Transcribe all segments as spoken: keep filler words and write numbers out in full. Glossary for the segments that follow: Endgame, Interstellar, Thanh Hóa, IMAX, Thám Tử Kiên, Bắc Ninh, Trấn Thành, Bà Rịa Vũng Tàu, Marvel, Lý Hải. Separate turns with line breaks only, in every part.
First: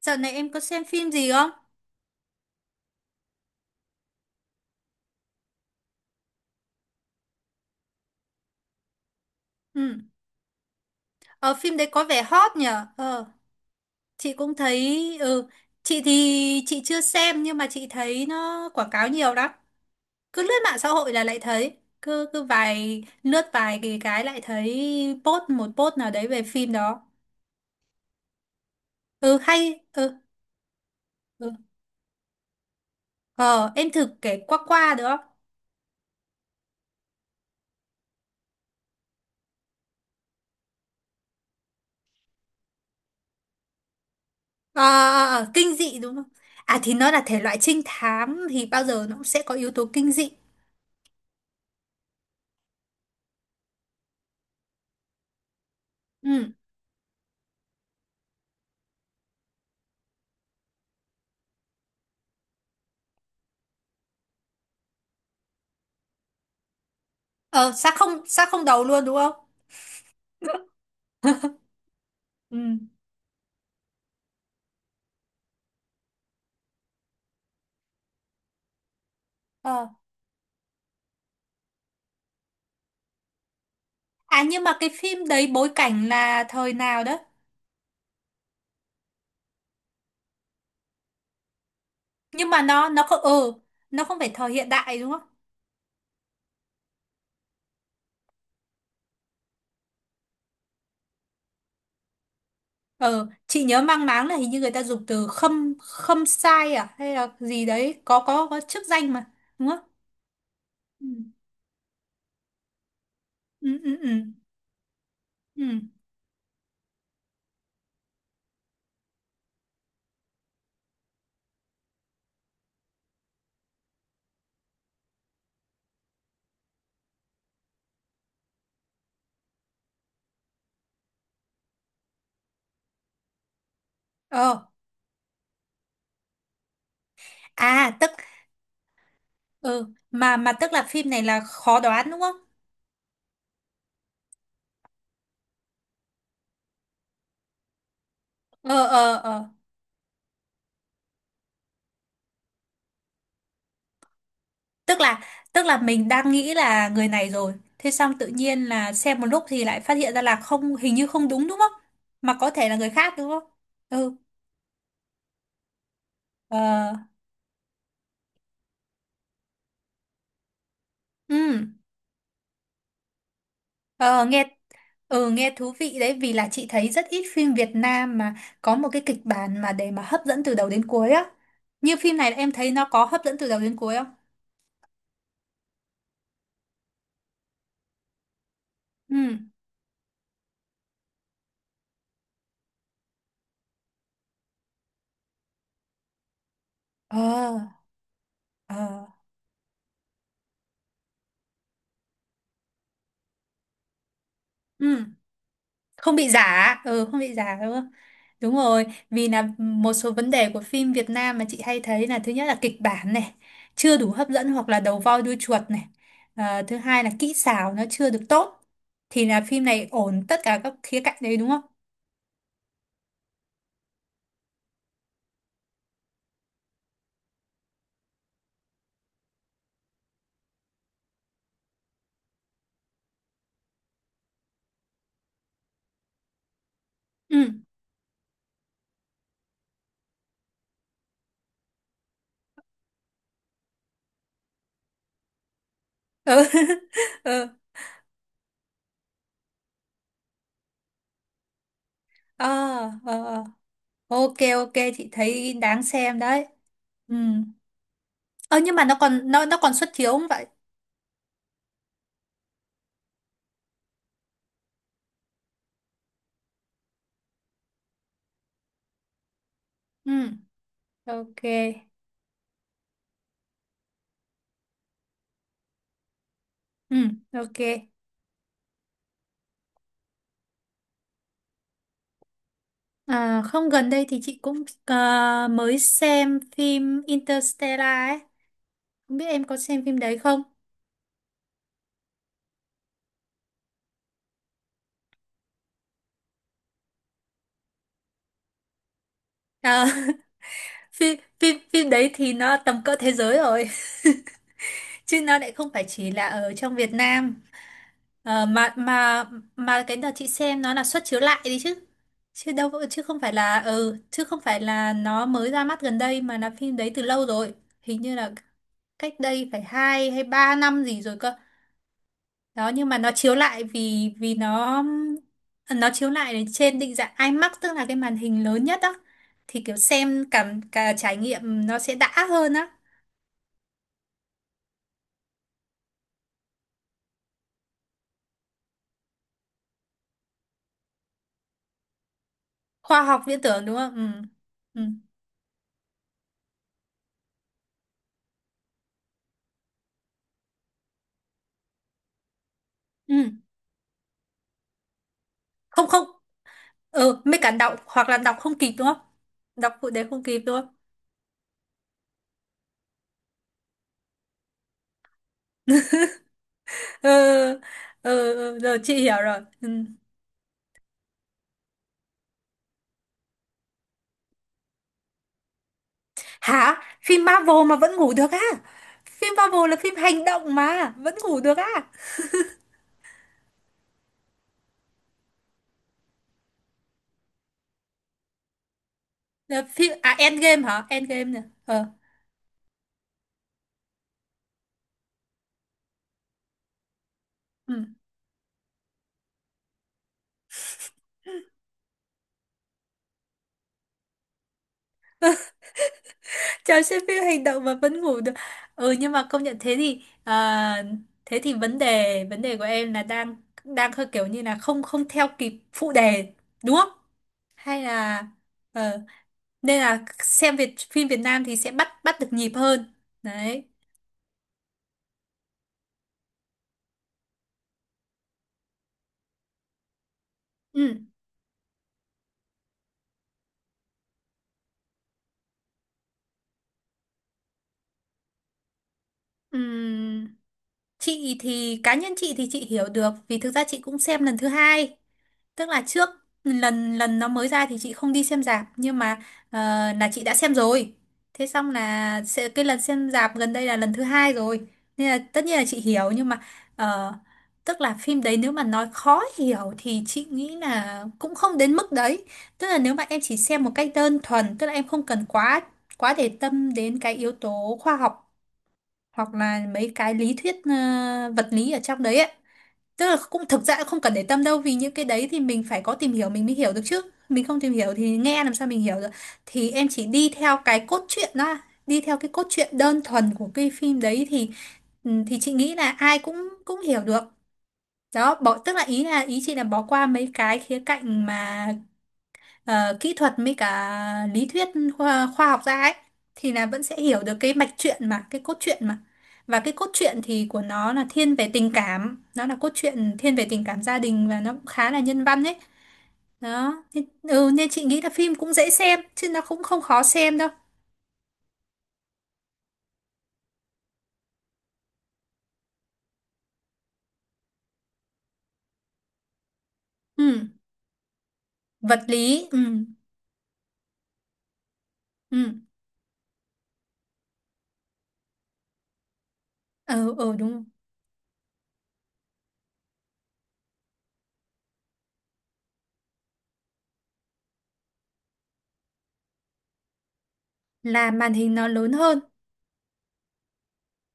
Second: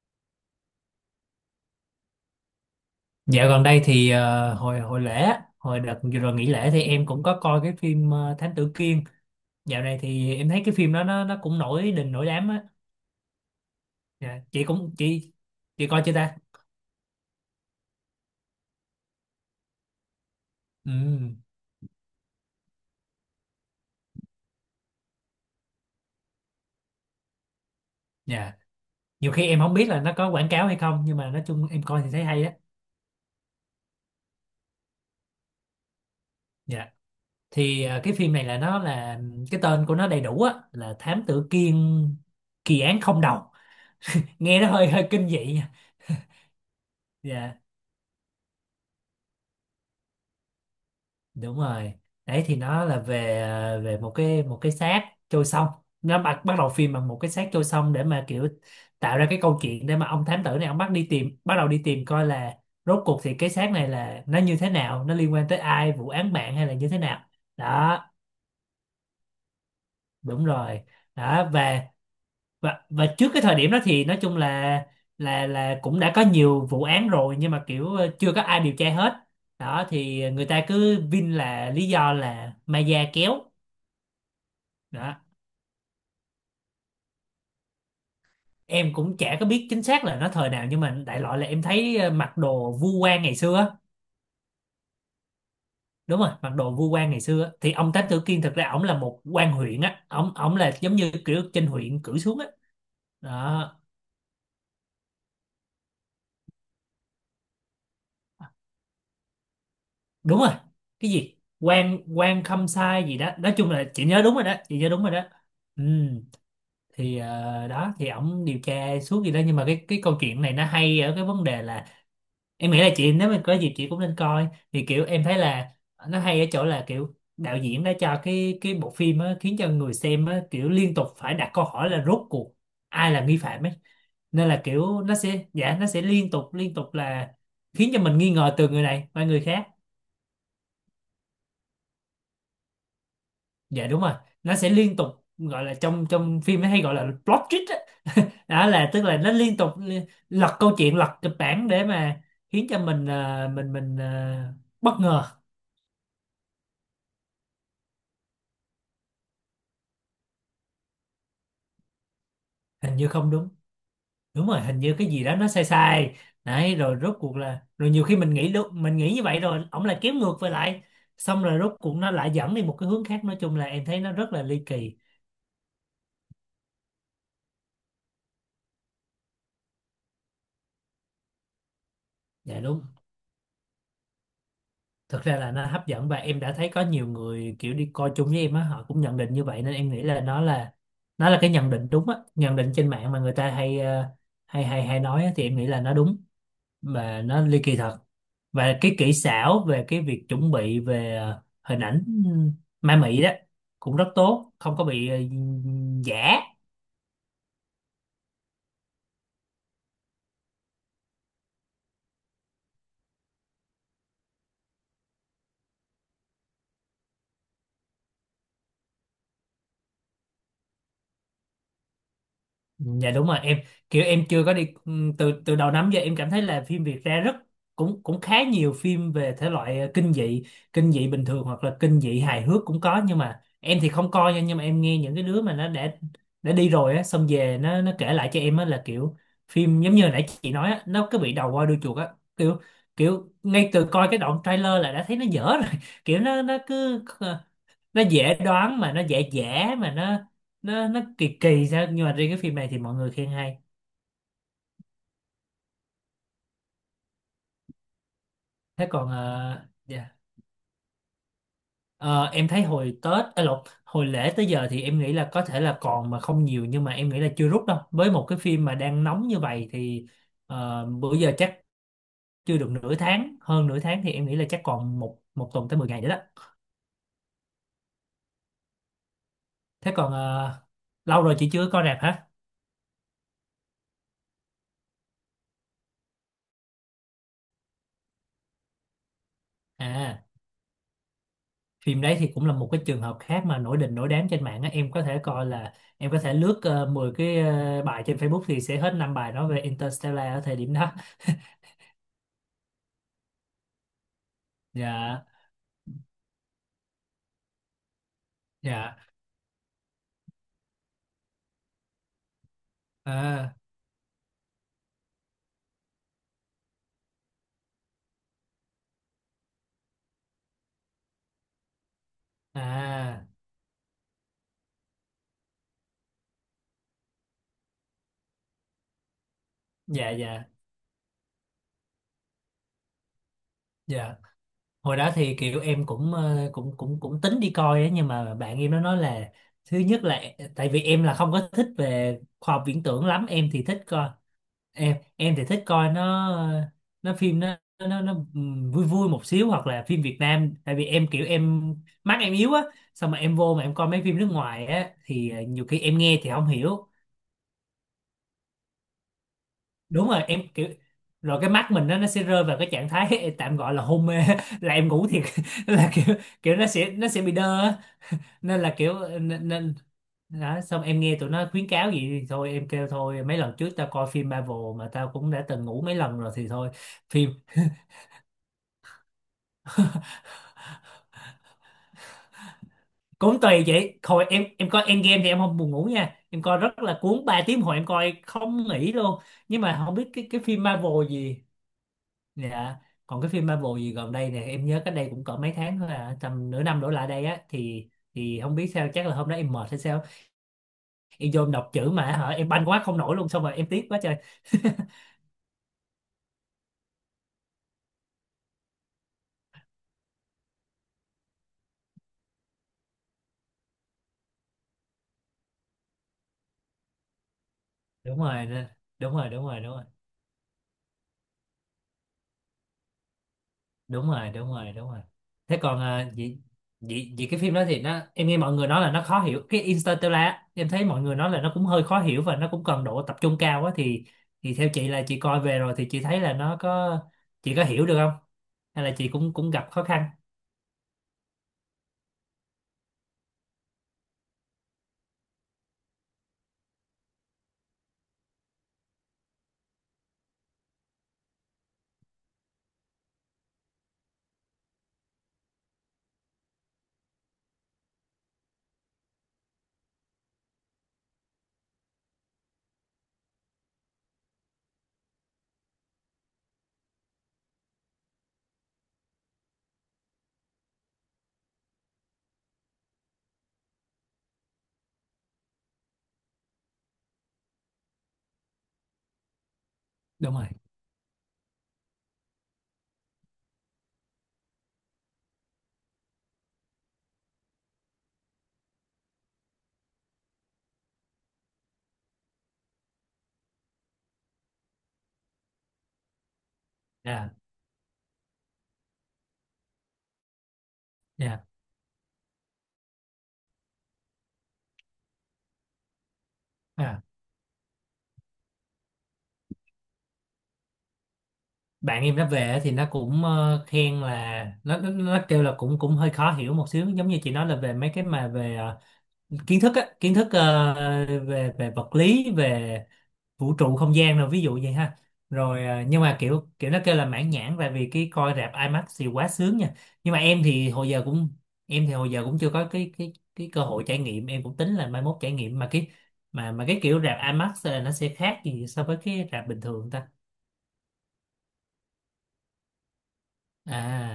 Dạo này em có xem phim gì không?
Dạo gần đây thì ờ, hồi hồi lễ, á, hồi đợt vừa rồi nghỉ lễ thì em cũng có coi cái phim ờ, Thám Tử Kiên. Dạo này
Ừ.
thì em thấy cái phim đó nó nó
Ờ,
cũng
phim đấy
nổi
có
đình
vẻ
nổi đám
hot
á.
nhở? Ờ, chị
Dạ,
cũng
chị cũng
thấy...
chị
Ừ,
chị
chị
coi chưa ta?
thì chị chưa xem nhưng mà chị thấy nó quảng cáo nhiều lắm. Cứ lướt mạng xã hội
Ừ.
là lại thấy. Cứ cứ vài... Lướt vài cái, cái lại thấy post một post nào đấy về phim đó.
Dạ. Nhiều
Ừ,
khi em không
hay...
biết là nó
Ừ,
có quảng cáo hay không, nhưng mà nói
ừ.
chung em coi thì thấy hay á.
Ờ, em thử kể qua qua được không?
Dạ. Thì ờ, cái phim này là nó, là cái tên của nó đầy đủ á là Thám Tử Kiên, kỳ án không đầu. Nghe nó
Ờ,
hơi hơi
ờ,
kinh dị
ờ,
nha.
kinh dị đúng không? À thì nó là thể
Dạ,
loại trinh thám thì bao giờ nó cũng sẽ có yếu tố kinh dị.
đúng rồi. Đấy thì nó là về à, về một cái một cái xác trôi sông. Nó bắt
Ừ.
bắt đầu phim bằng một cái xác trôi sông để mà kiểu tạo ra cái câu chuyện, để mà ông thám tử này ông bắt đi tìm bắt đầu đi tìm coi là rốt cuộc thì cái xác này là nó như thế nào, nó liên quan tới ai, vụ án mạng hay là như thế nào.
Ờ, xác
Đó,
không, xác không đầu luôn đúng không?
đúng rồi đó. và
Ừ.
và và trước cái thời điểm đó thì nói chung là, là là cũng đã có nhiều vụ án rồi nhưng mà kiểu ờ, chưa có ai điều tra hết.
Ờ.
Đó thì người ta cứ vin là lý do là ma da kéo
À nhưng mà cái
đó.
phim đấy bối cảnh là thời nào đó?
Em cũng chả có biết chính xác là nó thời nào, nhưng mà đại loại là em thấy ờ, mặc
Nhưng mà
đồ
nó
vu
nó không
quan ngày
ừ,
xưa á.
nó không phải thời hiện đại đúng không?
Đúng rồi, mặc đồ vu quan ngày xưa á. Thì ông Thám Tử Kiên thực ra ổng là một quan huyện á, ổng ổng là giống như kiểu trên huyện cử xuống á.
Ờ, chị
Đó,
nhớ mang máng là hình như người ta dùng từ khâm khâm sai à hay là gì đấy, có có có chức danh mà, đúng không?
đúng rồi.
Ừ
Cái gì quan quan khâm sai gì đó, nói
ừ
chung là
ừ.
chị
Ừ.
nhớ đúng rồi đó, chị nhớ đúng rồi đó.
Ừ.
Ừ. Thì ờ, đó thì ổng điều tra suốt gì đó, nhưng mà cái cái câu chuyện này nó hay ở cái vấn đề là em nghĩ là chị nếu mà có dịp chị cũng nên coi. Thì kiểu em thấy là nó hay ở chỗ là kiểu đạo diễn đã cho cái cái bộ phim á, khiến cho người xem á, kiểu liên tục phải đặt câu hỏi là rốt cuộc ai là nghi phạm ấy. Nên là
Ờ,
kiểu nó sẽ, dạ, nó sẽ liên tục liên tục là khiến
à
cho
tức
mình nghi ngờ từ người này qua người khác.
ừ mà mà Tức là phim này là khó đoán đúng không?
Dạ đúng rồi. Nó sẽ liên tục, gọi là trong, trong phim ấy hay gọi là plot twist á. Đó,
Ờ
là tức
ờ
là nó
ờ.
liên tục li- lật câu chuyện, lật kịch bản để mà khiến cho mình ờ, mình mình ờ, bất
tức là
ngờ.
tức là mình đang nghĩ là người này rồi thế xong tự nhiên là xem một lúc thì lại phát hiện ra là không, hình như không đúng đúng không, mà có thể là người
Hình như
khác đúng
không
không?
đúng.
ừ
Đúng rồi, hình như cái gì đó nó sai sai. Đấy,
ờ
rồi rốt cuộc là, rồi nhiều khi mình nghĩ lúc mình nghĩ như vậy rồi ổng lại kéo ngược về lại.
ừ
Xong rồi rốt cuộc nó lại dẫn đi một cái hướng khác. Nói chung là em thấy nó
ờ
rất là
nghe
ly kỳ.
ừ Nghe thú vị đấy, vì là chị thấy rất ít phim Việt Nam mà có một cái kịch bản mà để mà hấp dẫn từ đầu đến cuối á. Như phim này em
Dạ
thấy
đúng.
nó có hấp dẫn từ đầu đến cuối không?
Thực ra là nó hấp dẫn và em đã thấy có nhiều người kiểu đi coi chung với em á, họ cũng nhận định
ừ
như vậy, nên em nghĩ là nó là, nó là cái nhận định đúng á, nhận định trên mạng mà người ta hay ờ, hay hay hay nói á, thì em nghĩ là nó đúng
ờ
và nó ly kỳ thật.
ờ
Và cái kỹ xảo về cái việc chuẩn bị về ờ, hình ảnh, ừ, ma mị đó cũng rất tốt, không có
ừ
bị ờ,
Không bị
giả.
giả, ừ không bị giả đúng không? Đúng rồi, vì là một số vấn đề của phim Việt Nam mà chị hay thấy là thứ nhất là kịch bản này chưa đủ hấp dẫn hoặc là đầu voi đuôi chuột này. Ờ, thứ hai là kỹ xảo nó chưa được tốt. Thì là phim này ổn tất cả các khía cạnh đấy đúng không?
Dạ đúng rồi. Em kiểu em chưa có đi, ừm, từ từ đầu năm giờ em cảm thấy là phim Việt ra rất, cũng cũng khá nhiều phim về thể loại ờ, kinh dị. Kinh dị bình thường hoặc là kinh dị hài hước cũng có, nhưng mà em thì không coi nha. Nhưng mà em nghe những cái đứa mà nó đã đã đi rồi á, xong
Ừ
về nó nó kể lại cho em á là kiểu phim giống như hồi nãy chị nói á, nó cứ bị đầu voi đuôi chuột á. Kiểu kiểu ngay từ coi cái đoạn trailer là đã thấy nó dở rồi. Kiểu
ừ
nó nó cứ,
ừ.
nó dễ đoán mà nó dễ dễ mà nó nó nó kỳ kỳ sao. Nhưng mà riêng cái
Ờ,
phim này thì mọi người
ờ,
khen
ờ.
hay.
Ok ok, chị thấy đáng xem đấy. Ừ, ờ nhưng mà
Thế
nó
còn
còn nó nó
ờ,
còn xuất chiếu
dạ.
không vậy?
Ờ, em thấy hồi Tết, à lộn, hồi lễ tới giờ thì em nghĩ là có thể là còn mà không nhiều, nhưng mà em nghĩ là chưa rút đâu. Với một cái phim mà đang nóng như vậy thì
Ừ
ờ, bữa giờ
ok.
chắc chưa được nửa tháng, hơn nửa tháng, thì em nghĩ là chắc còn một một tuần tới mười ngày nữa đó.
Ừ ok.
Thế còn ờ, lâu rồi chị chưa có coi rạp hả?
À, không gần đây thì chị cũng ờ, mới xem phim Interstellar ấy. Không biết em có xem phim đấy
À,
không?
phim đấy thì cũng là một cái trường hợp khác mà nổi đình nổi đám trên mạng á. Em có thể coi là em có thể lướt ờ, mười cái ờ, bài trên Facebook thì sẽ hết năm bài nói về
Ờ,
Interstellar ở thời điểm đó.
phim, phim, phim đấy thì nó tầm cỡ thế giới rồi. Chứ
Dạ
nó lại không phải chỉ là ở trong Việt Nam. Ờ, mà
dạ.
mà mà cái đợt chị xem nó là suất chiếu lại đi chứ. Chứ đâu, chứ không phải
À
là ừ, chứ không phải là nó mới ra mắt gần đây mà là phim đấy từ lâu rồi. Hình như là cách đây phải hai hay ba năm gì rồi cơ. Đó nhưng mà nó
à.
chiếu lại vì vì nó nó chiếu lại ở trên định dạng i mắc, tức là cái màn hình lớn nhất. Đó thì kiểu
Dạ
xem
dạ
cảm cả trải nghiệm nó sẽ đã hơn á.
dạ. Hồi đó thì kiểu em cũng ờ, cũng cũng cũng tính đi coi á, nhưng mà bạn em nó nói là thứ nhất là, tại vì em là không có thích về khoa học viễn
Khoa
tưởng
học
lắm,
viễn
em thì
tưởng đúng
thích
không? Ừ
coi,
ừ
em em thì thích coi nó. Nó, phim nó nó nó ừm, vui vui một xíu hoặc là phim Việt Nam, tại vì em kiểu em, mắt em yếu á. Xong mà
ừ,
em vô mà em coi mấy phim nước ngoài á thì ờ, nhiều khi
không
em
không,
nghe thì không hiểu.
ừ mấy cả đọc hoặc là đọc không kịp đúng không? Đọc phụ đề
Đúng
không
rồi,
kịp
em
đúng
kiểu,
không?
rồi cái mắt mình nó nó sẽ rơi vào cái trạng thái tạm gọi là hôn mê, là em ngủ thiệt, là kiểu kiểu nó sẽ
Ừ
nó sẽ bị đơ á.
ừ ừ,
Nên là
rồi
kiểu
chị hiểu rồi
nên,
ừ.
nên đó. Xong em nghe tụi nó khuyến cáo gì thì thôi em kêu thôi, mấy lần trước tao coi phim Marvel mà tao cũng đã từng ngủ mấy lần rồi thì thôi.
Hả, phim
Phim
Marvel mà vẫn ngủ được á? Phim Marvel là phim hành động mà vẫn ngủ được á?
cũng tùy chị. Hồi em em coi Endgame thì em không buồn ngủ nha, em coi rất là cuốn, ba tiếng hồi em coi không nghỉ luôn. Nhưng
Là
mà
phim
không biết
à,
cái cái
Endgame
phim
hả?
Marvel
Endgame
gì.
nè ờ.
Dạ, còn cái phim Marvel gì gần đây nè, em nhớ cách đây cũng cỡ mấy tháng thôi, à tầm nửa năm đổ lại đây á,
Ừ.
thì thì không biết sao, chắc là hôm đó em mệt hay sao, em vô em đọc chữ mà hả em banh quá không nổi luôn, xong rồi em tiếc quá trời.
Chào, xem phim hành động mà vẫn ngủ được. Ừ nhưng mà công nhận thế thì à, thế thì vấn đề vấn đề của em là đang đang hơi kiểu như là không, không theo kịp phụ đề đúng không? Hay
Đúng
là
rồi
ờ,
đúng rồi đúng rồi. Đúng
nên
rồi
là xem Việt phim Việt Nam thì sẽ bắt bắt được nhịp hơn. Đấy.
đúng rồi đúng rồi đúng rồi. Thế còn, à vậy, vậy vậy cái phim đó thì nó, em nghe mọi người nói là nó khó hiểu, cái Interstellar á. Em thấy
Ừ.
mọi người nói là nó cũng hơi khó hiểu và nó cũng cần độ tập trung cao quá, thì thì theo chị là chị coi về rồi thì chị thấy là nó có, chị có hiểu được không, hay là chị cũng cũng gặp khó khăn?
Ừ. Chị thì cá nhân chị thì chị hiểu được, vì thực ra chị cũng xem lần thứ hai. Tức là trước lần lần nó mới ra thì chị không đi xem rạp nhưng mà ờ, là chị đã xem rồi. Thế xong là sẽ- cái lần xem rạp gần đây là lần thứ hai rồi. Nên là tất nhiên là chị hiểu nhưng mà ờ, tức là phim đấy nếu mà nói khó hiểu thì chị nghĩ là cũng không đến mức đấy. Tức là nếu mà em chỉ xem một cách đơn thuần, tức là em không cần quá quá để tâm đến cái yếu tố khoa học hoặc là mấy cái lý thuyết ờ, vật lý ở trong đấy ấy. Tức là cũng thực ra cũng không cần để tâm đâu, vì những cái đấy thì mình phải có tìm hiểu mình mới hiểu được chứ. Mình không tìm hiểu thì nghe làm sao mình hiểu được. Thì em chỉ đi
Đúng rồi.
theo cái cốt truyện đó, đi theo cái cốt truyện đơn thuần của cái phim đấy thì ừ, thì chị nghĩ là ai cũng cũng hiểu được. Đó, bỏ tức là ý là ý chị là bỏ qua mấy cái khía cạnh mà ờ, kỹ thuật với cả lý thuyết khoa, khoa học ra ấy thì là vẫn sẽ hiểu
À,
được cái mạch truyện mà cái cốt truyện mà, và cái cốt truyện thì của nó là thiên
dạ.
về tình cảm, nó là cốt truyện thiên về tình cảm gia đình và nó cũng khá là nhân văn ấy. Đó
À,
nên, ừ, nên chị nghĩ là phim cũng dễ xem chứ nó cũng không khó xem đâu.
bạn em nó về á thì nó cũng ờ, khen là nó, nó nó kêu là cũng cũng hơi khó hiểu một xíu, giống như chị nói là về mấy cái mà về ờ, kiến thức á, kiến thức
Ừ.
ờ, về về vật
Vật
lý,
lý ừ.
về vũ trụ không gian rồi ví dụ vậy ha.
Ừ
Rồi à, nhưng mà kiểu kiểu nó kêu là mãn nhãn, tại vì cái coi rạp IMAX thì quá sướng nha. Nhưng
ừ,
mà
ừ
em
đúng rồi.
thì hồi giờ cũng, em thì hồi giờ cũng chưa có cái cái cái cơ hội trải nghiệm. Em cũng tính là mai mốt trải nghiệm, mà cái, mà mà cái kiểu rạp IMAX là nó sẽ khác gì so với cái rạp bình thường ta?
Là màn hình nó lớn hơn.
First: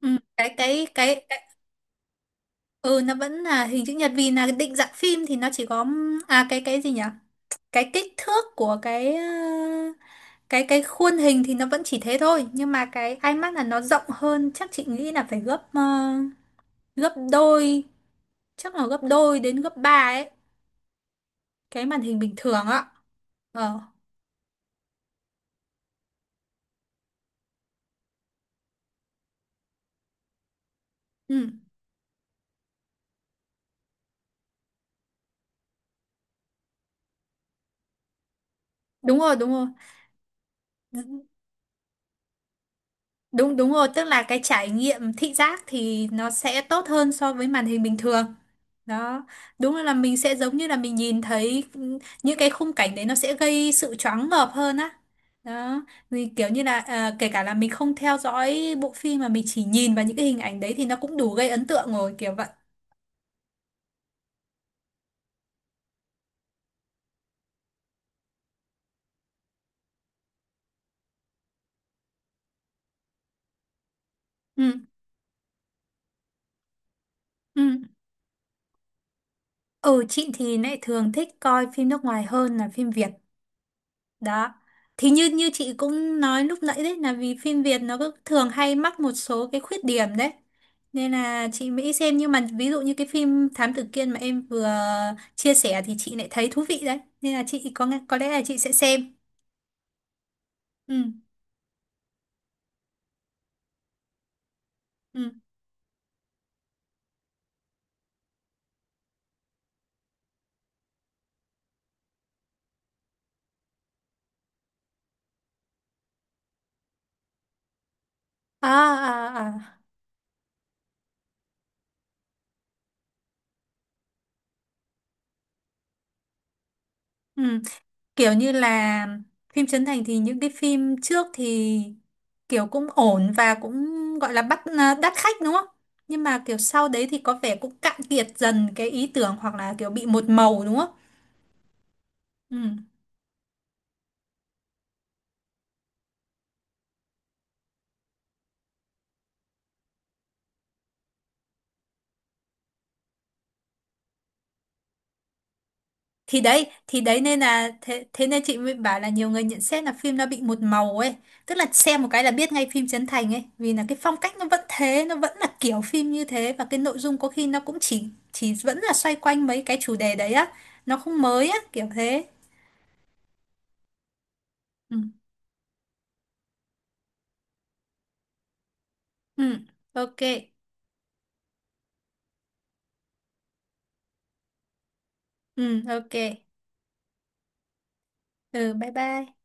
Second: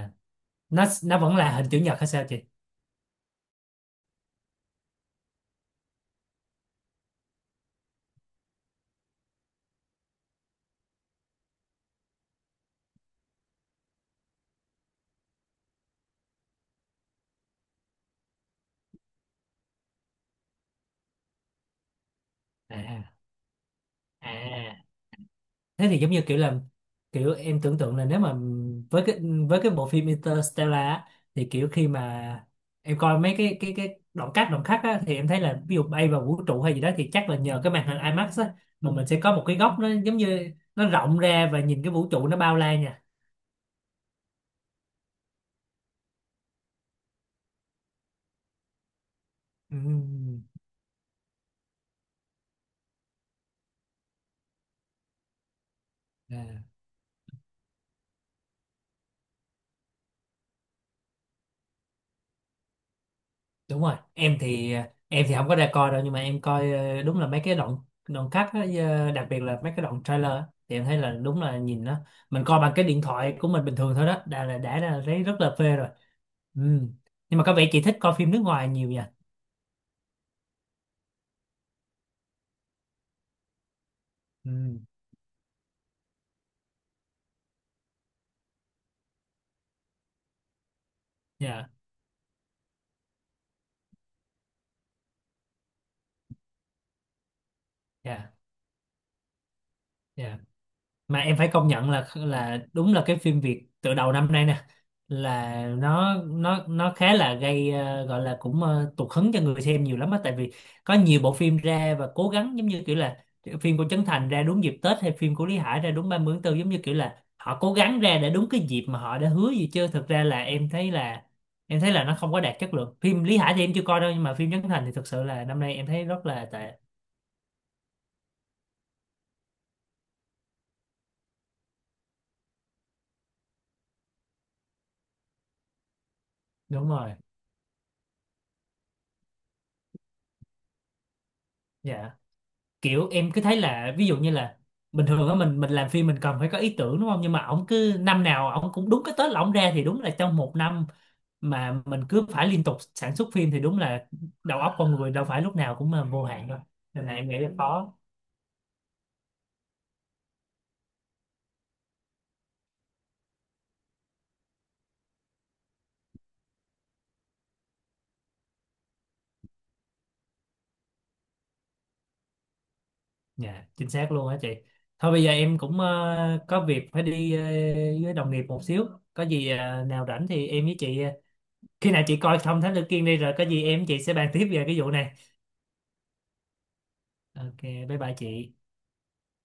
Ừ. cái
nó
cái
nó
cái,
vẫn
cái
là hình chữ nhật hay sao chị?
Ừ, nó vẫn là hình chữ nhật, vì là định dạng phim thì nó chỉ có à cái cái gì nhỉ, cái kích thước của cái ờ, cái cái khuôn hình thì nó vẫn chỉ thế thôi, nhưng mà cái i mắc là nó rộng hơn, chắc chị nghĩ là phải gấp ờ, gấp đôi, chắc là gấp đôi đến gấp ba ấy cái màn hình bình thường ạ.
À
Ờ
à à. Thế thì giống như kiểu là kiểu em tưởng tượng là nếu mà với cái, với cái bộ phim Interstellar á, thì
ừ
kiểu khi mà em coi mấy cái cái cái đoạn cắt, đoạn cắt á, thì em thấy là ví dụ bay vào vũ trụ hay gì đó thì chắc là nhờ cái màn hình IMAX á, mà mình
đúng
sẽ
rồi
có một cái
đúng
góc nó giống như nó
rồi.
rộng ra và nhìn cái vũ trụ nó bao la nha.
Đúng đúng rồi, tức là cái trải nghiệm thị giác thì nó sẽ tốt hơn so với màn hình bình thường. Đó, đúng là mình sẽ
Ừm.
giống như là mình nhìn thấy ừ, những cái khung cảnh đấy nó sẽ gây sự choáng ngợp hơn á. Đó, thì kiểu như
À.
là à, kể cả là mình không theo dõi bộ phim mà mình chỉ nhìn vào những cái hình ảnh đấy thì nó cũng đủ gây ấn tượng rồi, kiểu vậy.
Đúng rồi. Em thì, em thì không có ra coi đâu nhưng mà em coi, ờ, đúng là mấy cái đoạn, đoạn cắt á, ờ, đặc biệt là mấy cái đoạn trailer á, thì em thấy là đúng là nhìn nó, mình coi bằng cái điện thoại của mình bình thường thôi đó, đã là
Ừ,
đã là thấy rất là phê rồi. Ừ. Nhưng mà có
ừ.
vẻ chị thích coi phim nước ngoài nhiều nha.
Ừ, chị thì lại thường thích coi phim nước ngoài hơn là phim Việt. Đó.
Ừ.
Thì như như chị cũng nói lúc nãy đấy là vì phim Việt nó cứ thường hay mắc một số cái khuyết điểm đấy. Nên là
Dạ
chị mới xem, nhưng mà ví dụ như cái phim Thám Tử Kiên mà em vừa chia sẻ thì chị lại thấy thú vị đấy. Nên là chị có nghe- có lẽ
dạ
là chị sẽ xem.
dạ.
Ừ
Mà em phải công nhận là là đúng là cái phim Việt từ đầu năm nay nè,
ừ.
là nó nó nó khá là gây ờ, gọi là cũng ờ, tụt hứng cho người xem nhiều lắm á. Tại vì có nhiều bộ phim ra và cố gắng, giống như kiểu là phim của Trấn Thành ra đúng dịp Tết, hay phim của Lý Hải ra đúng ba mươi tháng tư, giống như kiểu là họ cố gắng ra để đúng cái
À
dịp mà họ đã
à
hứa
à.
gì, chứ thực ra là em thấy là em thấy là nó không có đạt chất lượng. Phim Lý Hải thì em chưa coi đâu, nhưng mà phim Trấn Thành thì thực sự là năm nay em thấy rất là tệ.
Ừ. Kiểu như là phim Trấn Thành thì những cái phim trước thì kiểu cũng ổn và cũng gọi là bắt à, đắt khách đúng không? Nhưng mà kiểu
Đúng
sau đấy
rồi.
thì có vẻ cũng cạn kiệt dần cái ý tưởng hoặc là kiểu bị một màu đúng không?
Dạ,
Ừ.
kiểu em cứ thấy là ví dụ như là bình thường á, mình mình làm phim mình cần phải có ý tưởng đúng không, nhưng mà ổng cứ năm nào ổng cũng đúng cái Tết là ổng ra, thì đúng là trong một năm mà mình cứ phải liên tục sản xuất phim thì đúng là đầu óc con người đâu phải lúc nào cũng mà vô
Thì
hạn đâu,
đấy, thì
nên là
đấy
em nghĩ
nên
là
là
khó.
thế, thế nên chị mới bảo là nhiều người nhận xét là phim nó bị một màu ấy, tức là xem một cái là biết ngay phim Trấn Thành ấy, vì là cái phong cách nó vẫn thế, nó vẫn là kiểu phim như thế và cái nội dung có khi nó cũng chỉ chỉ vẫn là xoay quanh mấy cái chủ đề đấy á, nó không mới á, kiểu thế.
Dạ chính xác luôn á chị.
Ừ
Thôi bây giờ em cũng ờ, có việc phải đi ờ, với đồng nghiệp một xíu, có gì
ừ
ờ, nào
ok.
rảnh thì em với chị, ờ, khi nào chị coi xong Thám Tử Kiên đi, rồi có gì em với chị sẽ bàn tiếp về cái vụ này.
Ừ ok.
Ok, bye bye chị.
Ừ bye bye.